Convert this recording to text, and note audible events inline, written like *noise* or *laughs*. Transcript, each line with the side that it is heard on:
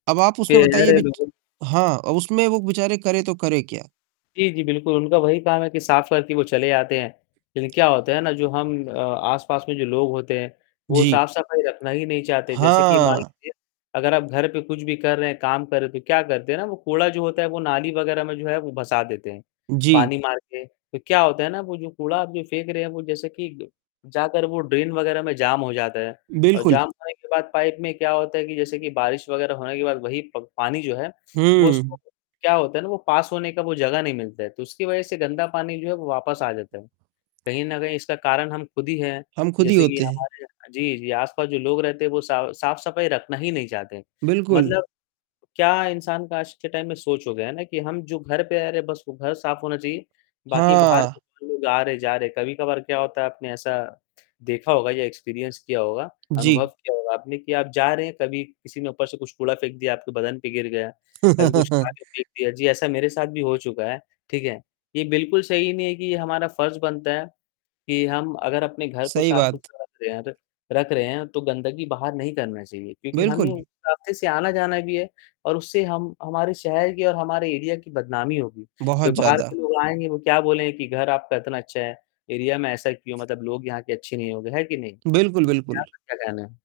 right: अब आप
left: के
right: उसमें बताइए
left: अरे,
right: बिच
left: बिल्कुल।
right: हाँ, अब उसमें वो बेचारे करें तो करें क्या?
left: जी, जी, बिल्कुल, उनका वही काम है कि साफ करके वो चले आते हैं, लेकिन क्या होता है ना जो हम अ, आसपास में जो लोग होते हैं, वो
right: जी।
left: साफ-सफाई रखना ही नहीं चाहते, जैसे कि मान
right: हाँ।
left: लीजिए, अगर आप घर पे कुछ भी कर रहे हैं, काम कर रहे हैं, तो क्या करते हैं ना वो कूड़ा जो होता है वो नाली वगैरह में जो है वो भसा देते हैं,
right: जी।
left: पानी मार के, तो क्या होता है ना वो जो कूड़ा आप फेंक जो रहे हैं वो जैसे कि ड जाकर वो ड्रेन वगैरह में जाम हो जाता है। और
right: बिल्कुल।
left: जाम होने के बाद पाइप में क्या होता है कि जैसे कि बारिश वगैरह होने के बाद वही प पानी जो है, वो उसको
right: हम्म।
left: क्या होता है ना वो पास होने का वो जगह नहीं मिलता है, तो उसकी वजह से गंदा पानी जो है वो वापस आ जाता है, कहीं न कहीं इसका कारण हम खुद ही हैं।
right: हम खुद ही
left: जैसे कि
right: होते हैं।
left: हमारे जी, जी, आसपास जो लोग रहते हैं वो सा साफ-सफाई रखना ही नहीं चाहते।
right: बिल्कुल।
left: मतलब क्या इंसान का आज के टाइम में सोच हो गया है ना कि हम जो घर पे रह रहे है, बस वो घर साफ होना चाहिए, बाकी बाहर
right: हाँ।
left: लोग आ रहे, जा रहे कभी-कभार क्या होता है आपने ऐसा, देखा होगा या एक्सपीरियंस किया होगा, अनुभव
right: जी।
left: किया होगा आपने कि आप जा रहे हैं कभी किसी ने ऊपर से कुछ कूड़ा फेंक दिया, आपके बदन पे गिर गया। कभी कुछ
right: *laughs*
left: खाके फेंक दिया जी, ऐसा मेरे साथ भी हो चुका है, ठीक है? ये बिल्कुल सही नहीं है कि हमारा फर्ज बनता है, कि हम अगर अपने घर को
right: सही
left: साफ
right: बात।
left: सुथरा रख रहे हैं तो रख रहे हैं तो गंदगी बाहर नहीं करनी चाहिए। क्योंकि हमें
right: बिल्कुल।
left: उस रास्ते से आना-जाना भी है और उससे हम हमारे शहर की और हमारे एरिया की बदनामी होगी,
right: बहुत
left: फिर बाहर के
right: ज़्यादा।
left: लोग आएँगे वो क्या बोलेंगे कि घर आपका इतना अच्छा है, एरिया में ऐसा क्यों? मतलब लोग यहाँ के अच्छे नहीं होंगे, है कि नहीं?
right: बिल्कुल,
left: इसपे
right: बिल्कुल।
left: आपका क्या कहना है?